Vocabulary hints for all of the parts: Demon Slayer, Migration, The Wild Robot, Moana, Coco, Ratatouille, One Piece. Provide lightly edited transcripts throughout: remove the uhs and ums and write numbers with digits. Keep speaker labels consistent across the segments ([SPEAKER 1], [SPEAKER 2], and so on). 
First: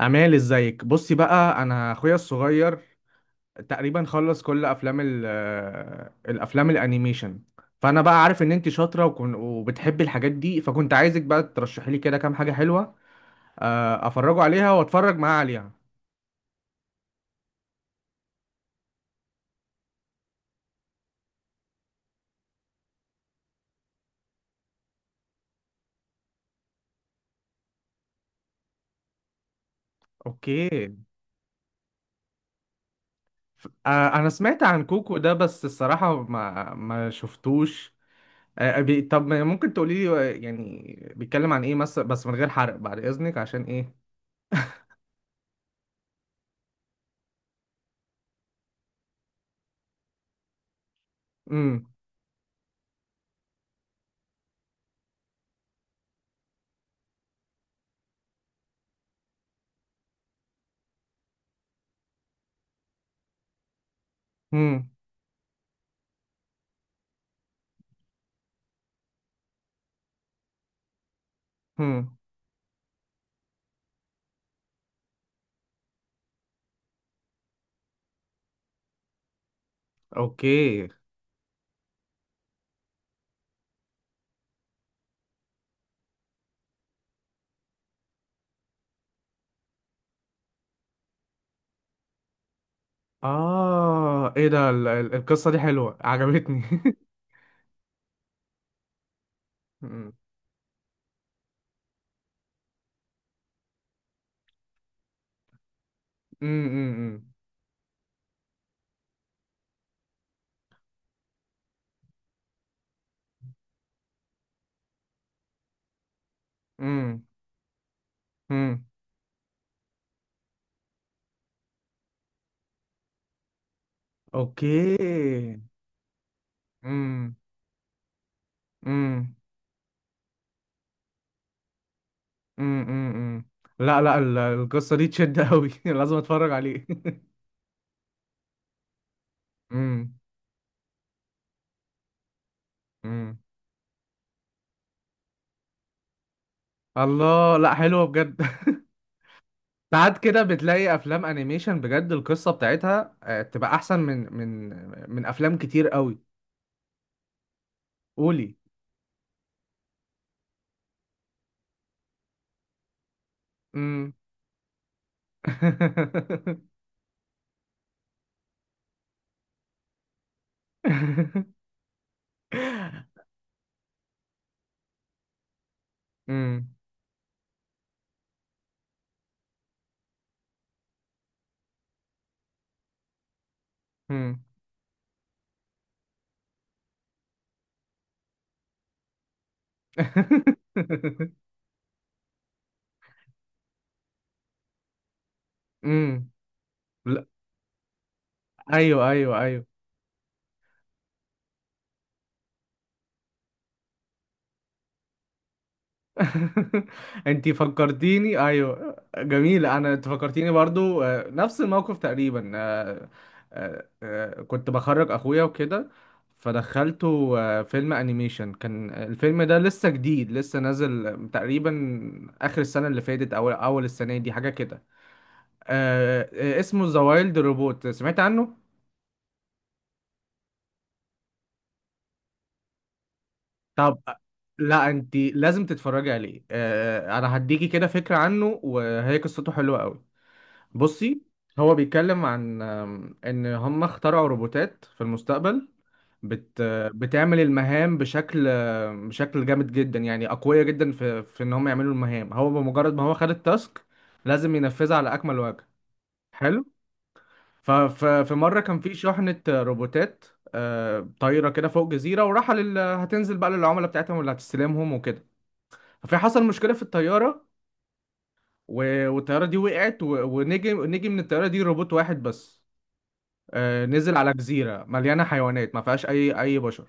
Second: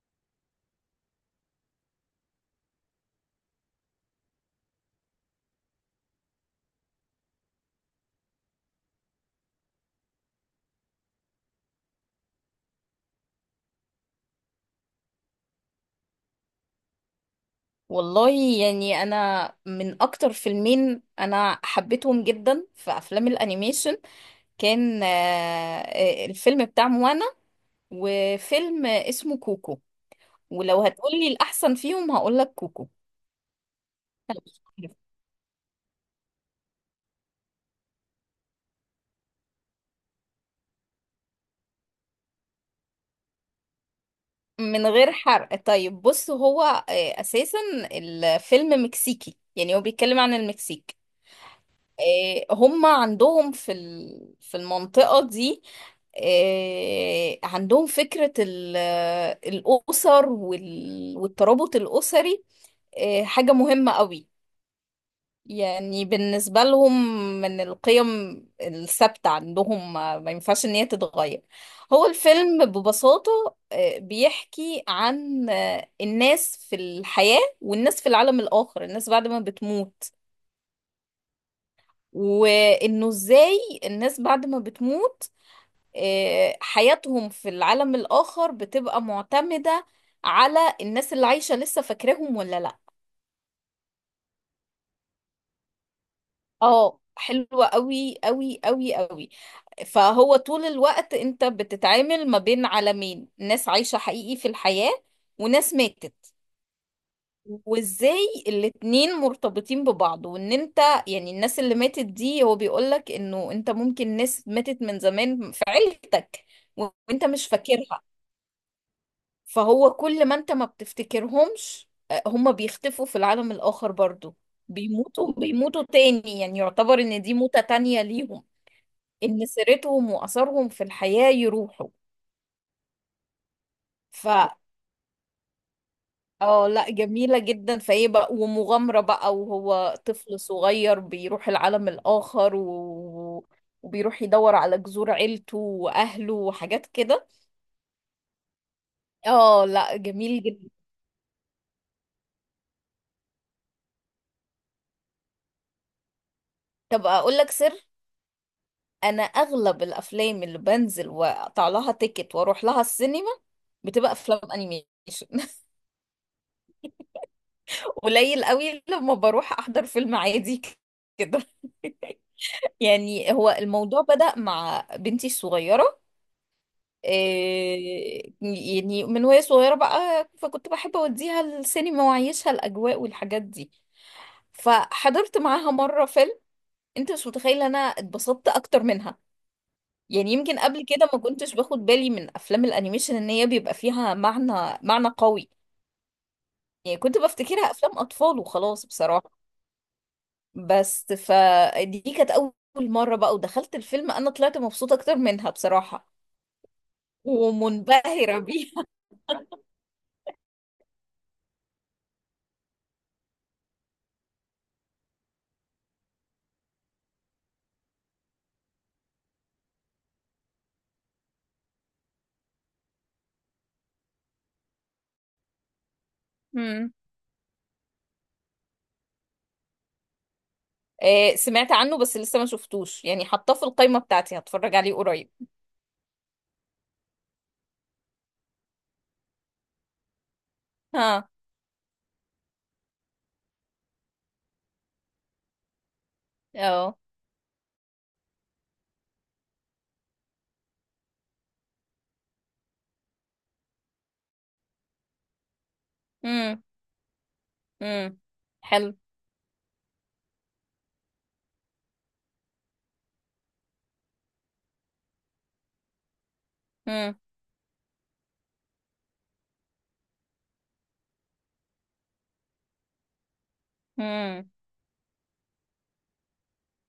[SPEAKER 1] امال، ازيك؟ بصي بقى، انا اخويا الصغير تقريبا خلص كل افلام ال آه، الافلام الانيميشن، فانا بقى عارف ان انت شاطره وكن وبتحبي الحاجات دي، فكنت عايزك بقى ترشحي لي كده كام حاجه حلوه، افرجه عليها واتفرج معاه عليها.
[SPEAKER 2] والله. يعني انا من اكتر فيلمين انا حبيتهم جدا في افلام الانيميشن، كان الفيلم بتاع موانا وفيلم اسمه كوكو. ولو
[SPEAKER 1] اوكي.
[SPEAKER 2] هتقولي الاحسن فيهم هقولك كوكو.
[SPEAKER 1] انا سمعت عن كوكو ده، بس الصراحه ما شفتوش. طب ما ممكن تقولي لي، يعني بيتكلم عن ايه مثلا؟ بس من غير حرق بعد اذنك، عشان ايه.
[SPEAKER 2] من غير حرق، طيب بص هو اساسا الفيلم مكسيكي، يعني هو بيتكلم عن المكسيك.
[SPEAKER 1] امم.
[SPEAKER 2] هم عندهم في المنطقة دي عندهم فكرة الأسر والترابط الأسري، حاجة مهمة قوي يعني بالنسبة لهم، من القيم الثابتة عندهم ما ينفعش إن هي تتغير. هو
[SPEAKER 1] امم.
[SPEAKER 2] الفيلم ببساطة بيحكي عن الناس في الحياة والناس في العالم الآخر، الناس بعد ما بتموت.
[SPEAKER 1] اوكي.
[SPEAKER 2] وانه ازاي الناس بعد ما بتموت حياتهم في العالم الاخر بتبقى معتمدة على الناس اللي عايشة لسه، فاكراهم ولا لا.
[SPEAKER 1] إيه ده؟ القصة دي حلوة عجبتني.
[SPEAKER 2] اه، حلوة قوي قوي قوي قوي.
[SPEAKER 1] أمم.
[SPEAKER 2] فهو طول الوقت انت بتتعامل ما بين عالمين، ناس عايشة حقيقي في الحياة وناس ماتت.
[SPEAKER 1] أمم.
[SPEAKER 2] وازاي الاتنين مرتبطين ببعض، وان انت يعني الناس اللي ماتت دي، هو بيقولك انه انت ممكن ناس ماتت من زمان في عيلتك
[SPEAKER 1] أمم.
[SPEAKER 2] وانت مش فاكرها.
[SPEAKER 1] أمم.
[SPEAKER 2] فهو كل ما انت ما بتفتكرهمش هما بيختفوا في العالم الآخر برضو، بيموتوا
[SPEAKER 1] أوكي.
[SPEAKER 2] بيموتوا تاني، يعني يعتبر ان
[SPEAKER 1] أمم.
[SPEAKER 2] دي موتة تانية ليهم،
[SPEAKER 1] أمم.
[SPEAKER 2] ان سيرتهم وأثرهم في الحياة يروحوا.
[SPEAKER 1] أمم. أمم. لا لا،
[SPEAKER 2] ف
[SPEAKER 1] القصة دي تشد أوي. لازم أتفرج
[SPEAKER 2] اه
[SPEAKER 1] عليه.
[SPEAKER 2] لا، جميلة جدا. فايه بقى ومغامرة بقى، وهو
[SPEAKER 1] أمم.
[SPEAKER 2] طفل صغير بيروح العالم الآخر
[SPEAKER 1] أمم.
[SPEAKER 2] وبيروح يدور على جذور عيلته وأهله وحاجات كده.
[SPEAKER 1] الله، لا، حلوة بجد.
[SPEAKER 2] اه لا،
[SPEAKER 1] ساعات كده
[SPEAKER 2] جميل جدا.
[SPEAKER 1] بتلاقي افلام انيميشن بجد، القصه بتاعتها تبقى احسن من افلام كتير قوي.
[SPEAKER 2] طب أقول لك سر.
[SPEAKER 1] قولي.
[SPEAKER 2] أنا أغلب الأفلام اللي بنزل وأقطع لها تيكت وأروح لها السينما
[SPEAKER 1] امم.
[SPEAKER 2] بتبقى أفلام أنيميشن. قليل قوي لما بروح أحضر فيلم عادي كده. يعني هو الموضوع بدأ مع بنتي الصغيرة.
[SPEAKER 1] امم.
[SPEAKER 2] إيه، يعني من وهي صغيرة بقى، فكنت بحب أوديها السينما وأعيشها الأجواء والحاجات دي.
[SPEAKER 1] امم.
[SPEAKER 2] فحضرت معاها مرة فيلم، أنت مش متخيلة أنا اتبسطت أكتر منها. يعني يمكن قبل كده ما كنتش باخد بالي من أفلام الأنيميشن إن هي بيبقى فيها معنى معنى قوي.
[SPEAKER 1] امم.
[SPEAKER 2] يعني كنت
[SPEAKER 1] لا.
[SPEAKER 2] بفتكرها أفلام أطفال وخلاص
[SPEAKER 1] ايوه
[SPEAKER 2] بصراحة.
[SPEAKER 1] ايوه ايوه.
[SPEAKER 2] بس فدي كانت أول مرة بقى، ودخلت الفيلم أنا طلعت مبسوطة أكتر منها بصراحة،
[SPEAKER 1] انتي فكرتيني،
[SPEAKER 2] ومنبهرة بيها.
[SPEAKER 1] ايوه جميل، انت فكرتيني برضو نفس الموقف تقريبا. كنت بخرج اخويا وكده، فدخلته فيلم انيميشن. كان الفيلم ده لسه جديد، لسه نازل تقريبا اخر السنه اللي فاتت او اول السنه دي، حاجه كده. اسمه ذا وايلد روبوت، سمعت عنه؟
[SPEAKER 2] سمعت عنه بس لسه ما شفتوش، يعني حطاه في القائمة
[SPEAKER 1] طب،
[SPEAKER 2] بتاعتي هتفرج
[SPEAKER 1] لا،
[SPEAKER 2] عليه
[SPEAKER 1] انت
[SPEAKER 2] قريب.
[SPEAKER 1] لازم تتفرجي عليه. انا هديكي كده فكرة عنه، وهي قصته حلوة قوي. بصي،
[SPEAKER 2] ها.
[SPEAKER 1] هو بيتكلم عن، ان هم اخترعوا روبوتات في المستقبل، بت
[SPEAKER 2] اه.
[SPEAKER 1] بتعمل المهام بشكل، بشكل جامد جدا، يعني اقوياء جدا في ان هم يعملوا المهام. هو بمجرد ما هو خد التاسك لازم ينفذها على اكمل وجه.
[SPEAKER 2] امم.
[SPEAKER 1] حلو.
[SPEAKER 2] امم.
[SPEAKER 1] ففي مرة كان
[SPEAKER 2] حلو.
[SPEAKER 1] في شحنة روبوتات طايرة كده فوق جزيرة، هتنزل بقى للعملاء بتاعتهم اللي هتستلمهم وكده، فحصل مشكلة في
[SPEAKER 2] امم.
[SPEAKER 1] الطيارة والطيارة دي وقعت، ونجي نجي من الطيارة دي روبوت واحد بس، نزل على
[SPEAKER 2] امم.
[SPEAKER 1] جزيرة مليانة حيوانات، ما فيهاش أي بشر.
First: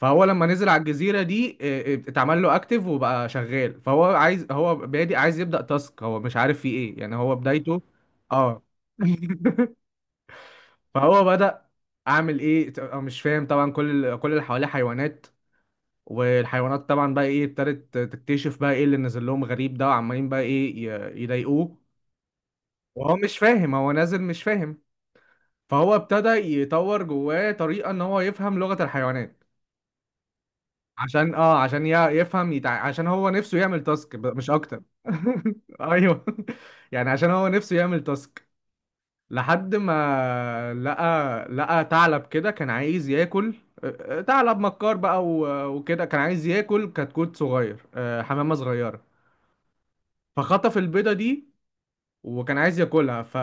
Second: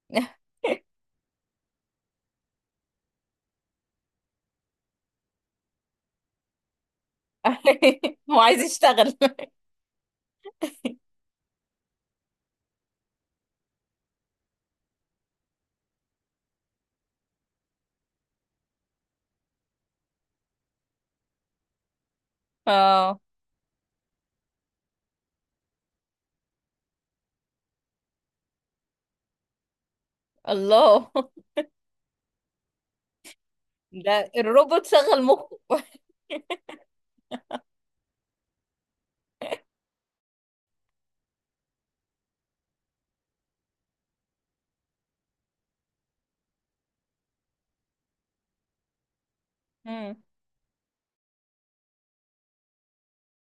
[SPEAKER 1] فهو لما نزل على الجزيرة دي اتعمل له اكتف وبقى شغال، فهو عايز، هو بادئ عايز يبدأ تاسك، هو مش عارف فيه ايه، يعني هو بدايته.
[SPEAKER 2] هو عايز
[SPEAKER 1] اه.
[SPEAKER 2] يشتغل.
[SPEAKER 1] فهو بدأ، اعمل ايه؟ أنا مش فاهم طبعا، كل كل اللي حواليه حيوانات، والحيوانات طبعا بقى ايه، ابتدت تكتشف بقى ايه اللي نزل لهم غريب ده، وعمالين بقى ايه يضايقوه، وهو
[SPEAKER 2] اه.
[SPEAKER 1] مش فاهم، هو نازل مش فاهم. فهو ابتدى يطور جواه طريقة ان هو يفهم لغة الحيوانات،
[SPEAKER 2] الله،
[SPEAKER 1] عشان يفهم عشان هو نفسه يعمل تاسك،
[SPEAKER 2] ده
[SPEAKER 1] مش اكتر.
[SPEAKER 2] الروبوت شغل مخه.
[SPEAKER 1] ايوه، يعني عشان هو نفسه يعمل تاسك، لحد ما لقى، لقى ثعلب كده كان عايز ياكل. ثعلب مكار بقى وكده، كان عايز ياكل كتكوت صغير، حمامة صغيرة،
[SPEAKER 2] امم.
[SPEAKER 1] فخطف البيضة دي وكان عايز ياكلها.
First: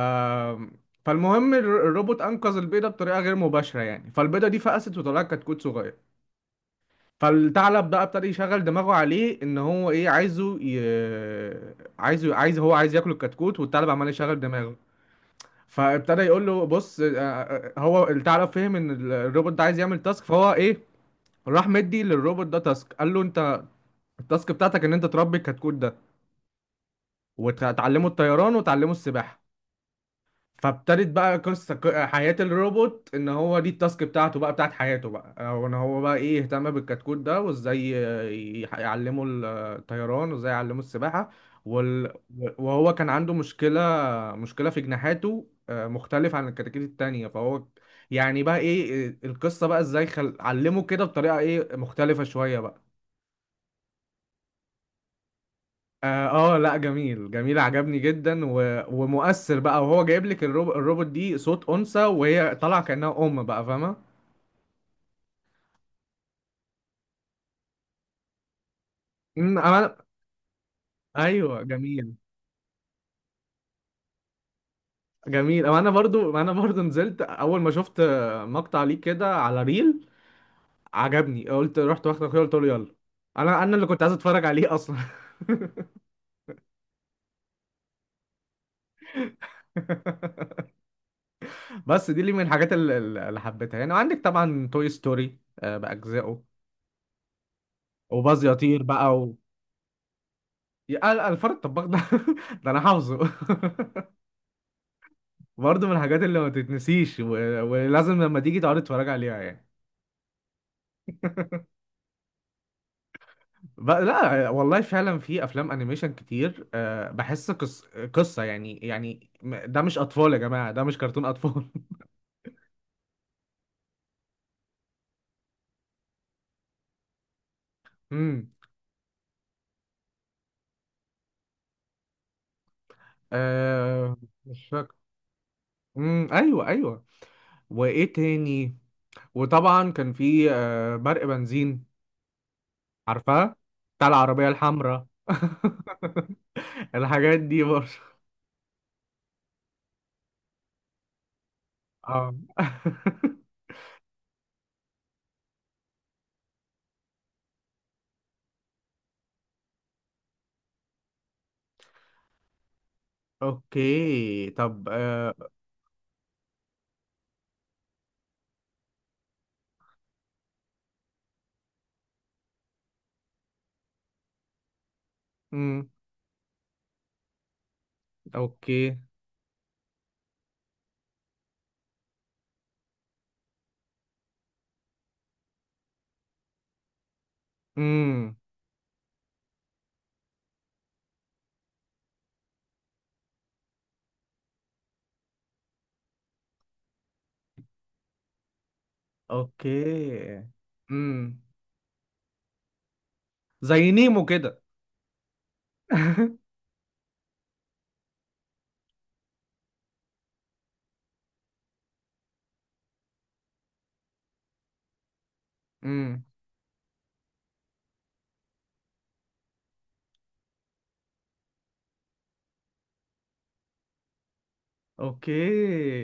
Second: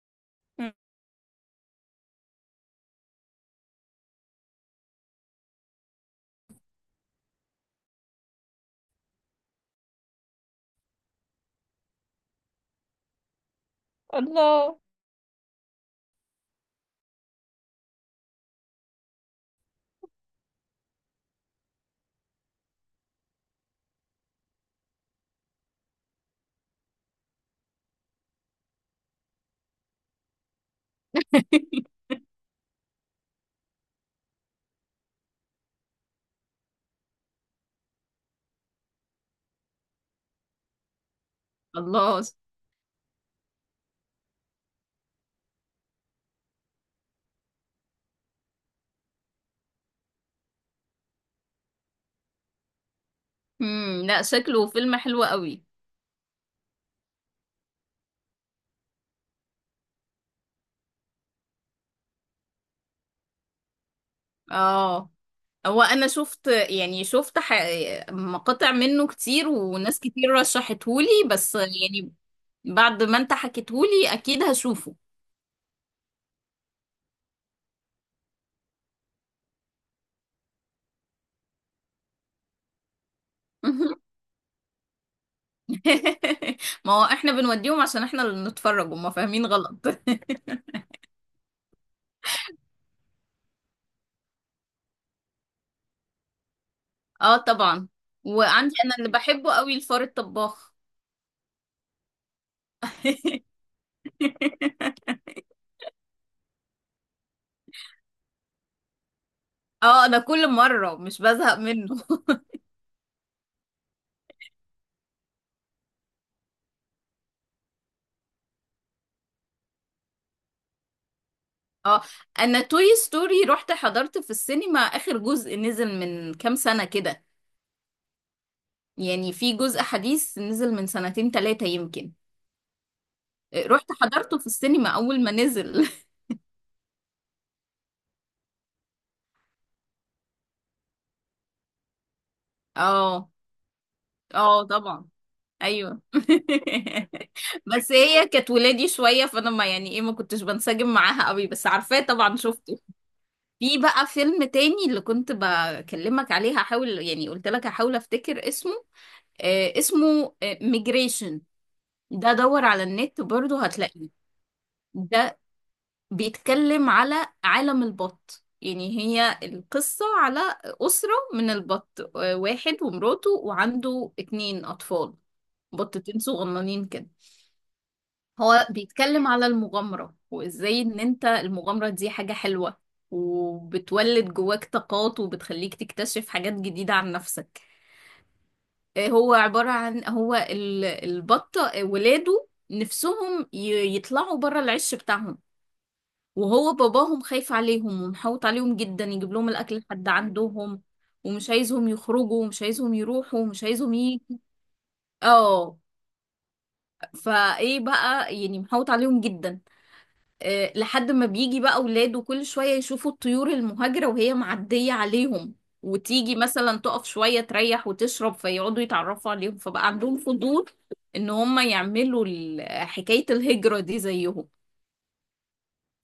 [SPEAKER 1] فالمهم الروبوت انقذ البيضه بطريقه غير مباشره، يعني فالبيضه دي فقست وطلعت كتكوت صغير. فالثعلب بقى ابتدى يشغل دماغه عليه ان هو ايه عايزه، عايزه، عايز، هو عايز ياكل الكتكوت، والثعلب عمال يشغل دماغه.
[SPEAKER 2] الله.
[SPEAKER 1] فابتدى يقول له، بص، هو الثعلب فهم ان الروبوت ده عايز يعمل تاسك، فهو ايه، راح مدي للروبوت ده تاسك، قال له، انت التاسك بتاعتك ان انت تربي الكتكوت ده وتعلمه الطيران وتعلمه السباحه. فابتدت بقى قصة، حياة الروبوت ان هو دي التاسك بتاعته بقى، بتاعت حياته بقى، او ان هو بقى ايه، يهتم بالكتكوت ده وازاي يعلمه الطيران وازاي يعلمه السباحة وال...
[SPEAKER 2] الله.
[SPEAKER 1] وهو كان عنده مشكلة، مشكلة في جناحاته، مختلف عن الكتاكيت التانية، فهو يعني بقى ايه، القصة بقى ازاي علمه كده بطريقة ايه مختلفة شوية بقى.
[SPEAKER 2] امم. لا، شكله فيلم حلو قوي.
[SPEAKER 1] اه. لا جميل جميل، عجبني جدا، و... ومؤثر بقى. وهو جايب لك الروبوت دي صوت انثى، وهي طالعه كانها ام بقى، فاهمه.
[SPEAKER 2] اه، هو انا شفت، يعني شفت مقاطع منه كتير،
[SPEAKER 1] امم. انا،
[SPEAKER 2] وناس كتير رشحتهولي، بس
[SPEAKER 1] ايوه
[SPEAKER 2] يعني
[SPEAKER 1] جميل
[SPEAKER 2] بعد ما انت حكيتهولي اكيد هشوفه.
[SPEAKER 1] جميل. أما انا برضو نزلت اول ما شفت مقطع ليه كده على ريل، عجبني، قلت رحت واخد اخويا، قلت له يلا، انا اللي كنت عايز اتفرج عليه اصلا.
[SPEAKER 2] ما هو احنا بنوديهم عشان احنا اللي نتفرج، وما فاهمين غلط.
[SPEAKER 1] بس دي اللي من الحاجات اللي حبيتها يعني، وعندك طبعا توي ستوري باجزائه
[SPEAKER 2] اه طبعا.
[SPEAKER 1] وباز
[SPEAKER 2] وعندي
[SPEAKER 1] يطير
[SPEAKER 2] انا اللي
[SPEAKER 1] بقى.
[SPEAKER 2] بحبه قوي الفار الطباخ.
[SPEAKER 1] يا قال الفار الطباخ ده! ده انا حافظه. برضه من الحاجات اللي ما تتنسيش، و... ولازم لما تيجي تقعد تتفرج عليها يعني.
[SPEAKER 2] اه، انا كل مرة مش بزهق منه.
[SPEAKER 1] لا والله فعلا في افلام انيميشن كتير، بحس قصه يعني ده مش اطفال يا جماعه، ده مش كرتون اطفال.
[SPEAKER 2] اه، انا توي ستوري رحت حضرت في السينما اخر جزء نزل من كام سنة كده،
[SPEAKER 1] امم.
[SPEAKER 2] يعني في جزء حديث نزل من سنتين تلاتة يمكن، رحت
[SPEAKER 1] أه.
[SPEAKER 2] حضرته في
[SPEAKER 1] مش
[SPEAKER 2] السينما
[SPEAKER 1] فاكر.
[SPEAKER 2] أول ما نزل.
[SPEAKER 1] امم، ايوه ايوه. وايه تاني؟ وطبعا كان في برق بنزين،
[SPEAKER 2] اه.
[SPEAKER 1] عارفاه، بتاع العربيه
[SPEAKER 2] اه
[SPEAKER 1] الحمراء.
[SPEAKER 2] طبعا. ايوه.
[SPEAKER 1] الحاجات دي برضه.
[SPEAKER 2] بس هي كانت ولادي شوية، فانا ما، يعني ايه، ما كنتش بنسجم معاها قوي، بس عارفاه
[SPEAKER 1] اه.
[SPEAKER 2] طبعا، شفته. في بقى فيلم تاني اللي كنت بكلمك عليه، هحاول، يعني قلت لك هحاول افتكر اسمه. اسمه ميجريشن. ده دور على النت برضه هتلاقيه.
[SPEAKER 1] اوكي، طب.
[SPEAKER 2] ده بيتكلم على عالم البط. يعني هي القصة على أسرة من البط، واحد ومراته وعنده اتنين أطفال،
[SPEAKER 1] امم.
[SPEAKER 2] بطتين صغننين كده. هو
[SPEAKER 1] اوكي.
[SPEAKER 2] بيتكلم على المغامرة، وإزاي إن أنت المغامرة دي حاجة حلوة، وبتولد جواك طاقات، وبتخليك تكتشف حاجات جديدة عن نفسك.
[SPEAKER 1] امم.
[SPEAKER 2] هو عبارة عن، البطة ولاده نفسهم يطلعوا بره العش بتاعهم، وهو باباهم خايف عليهم ومحوط عليهم جدا، يجيب لهم
[SPEAKER 1] اوكي.
[SPEAKER 2] الاكل لحد عندهم،
[SPEAKER 1] امم.
[SPEAKER 2] ومش عايزهم يخرجوا ومش عايزهم يروحوا ومش
[SPEAKER 1] زي
[SPEAKER 2] عايزهم
[SPEAKER 1] نيمو كده.
[SPEAKER 2] اه. فايه بقى، يعني محوط عليهم جدا. أه، لحد ما بيجي بقى اولاده كل شوية يشوفوا الطيور المهاجرة وهي معدية عليهم،
[SPEAKER 1] امم.
[SPEAKER 2] وتيجي مثلا تقف شوية تريح وتشرب، فيقعدوا يتعرفوا عليهم، فبقى عندهم فضول ان هم يعملوا حكاية الهجرة دي زيهم.
[SPEAKER 1] اوكي.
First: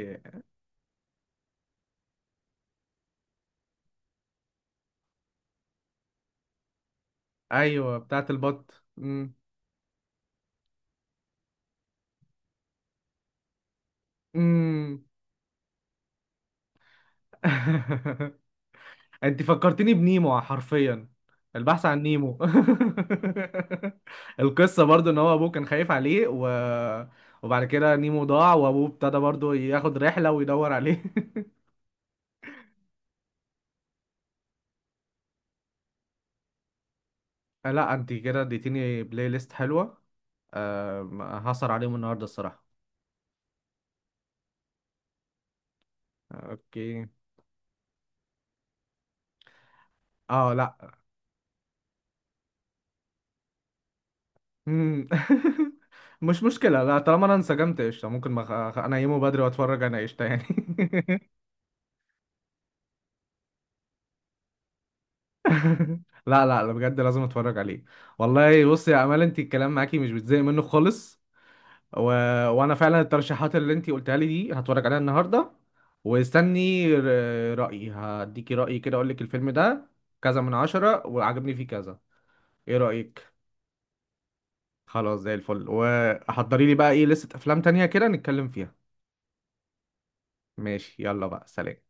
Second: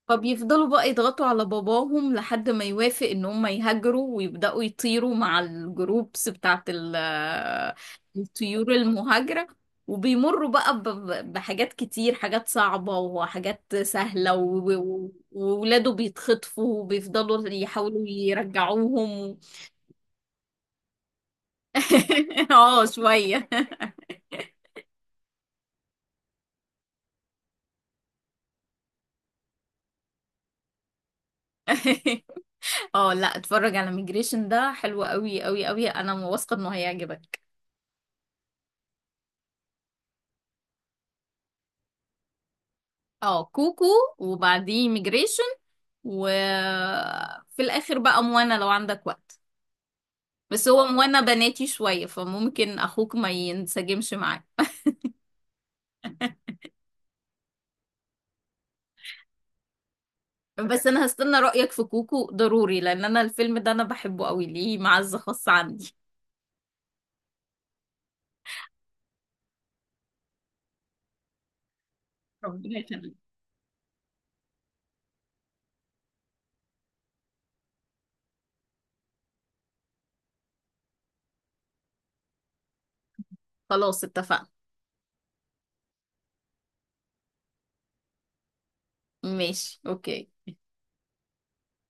[SPEAKER 2] فبيفضلوا بقى يضغطوا على باباهم لحد ما يوافق ان هم يهاجروا، ويبدأوا يطيروا مع الجروبس بتاعت
[SPEAKER 1] ايوه، بتاعت
[SPEAKER 2] الطيور
[SPEAKER 1] البط. امم.
[SPEAKER 2] المهاجرة، وبيمروا بقى بحاجات كتير، حاجات صعبة وحاجات سهلة،
[SPEAKER 1] امم.
[SPEAKER 2] وولاده بيتخطفوا وبيفضلوا يحاولوا يرجعوهم.
[SPEAKER 1] انت فكرتني بنيمو حرفيا، البحث عن نيمو.
[SPEAKER 2] اه شوية.
[SPEAKER 1] القصة برضو ان هو ابوه كان خايف عليه، و... وبعد كده نيمو ضاع، وابوه ابتدى برضو ياخد رحلة ويدور عليه.
[SPEAKER 2] اه لا، اتفرج على ميجريشن، ده حلو قوي قوي قوي، انا واثقة انه هيعجبك.
[SPEAKER 1] لا، انت كده اديتيني بلاي ليست حلوة. هسهر عليهم النهاردة الصراحة.
[SPEAKER 2] اه، كوكو وبعديه ميجريشن،
[SPEAKER 1] اوكي.
[SPEAKER 2] وفي الاخر بقى موانا لو عندك وقت.
[SPEAKER 1] اه،
[SPEAKER 2] بس
[SPEAKER 1] لا.
[SPEAKER 2] هو موانا بناتي شوية، فممكن اخوك ما ينسجمش معاه،
[SPEAKER 1] مم. مش مشكلة، لا طالما انا انسجمت قشطة، ممكن ما انيمه بدري واتفرج انا قشطة يعني.
[SPEAKER 2] بس انا هستنى رأيك في كوكو ضروري، لان انا الفيلم ده انا بحبه قوي، ليه معزة خاصة عندي.
[SPEAKER 1] لا لا لا، بجد لازم اتفرج عليه. والله بصي يا امال، انت الكلام معاكي مش بتزهق منه خالص، و... وانا
[SPEAKER 2] ربنا
[SPEAKER 1] فعلا
[SPEAKER 2] يخليك.
[SPEAKER 1] الترشيحات اللي انت قلتها لي دي هتفرج عليها النهاردة، واستني رأيي، هديكي رأيي كده، اقول لك الفيلم ده كذا من 10، وعجبني فيه كذا. ايه رأيك؟
[SPEAKER 2] خلاص اتفقنا.
[SPEAKER 1] خلاص، زي الفل، وحضري لي بقى ايه لستة افلام تانية كده نتكلم فيها.
[SPEAKER 2] ماشي، اوكي.
[SPEAKER 1] ماشي، يلا بقى، سلام.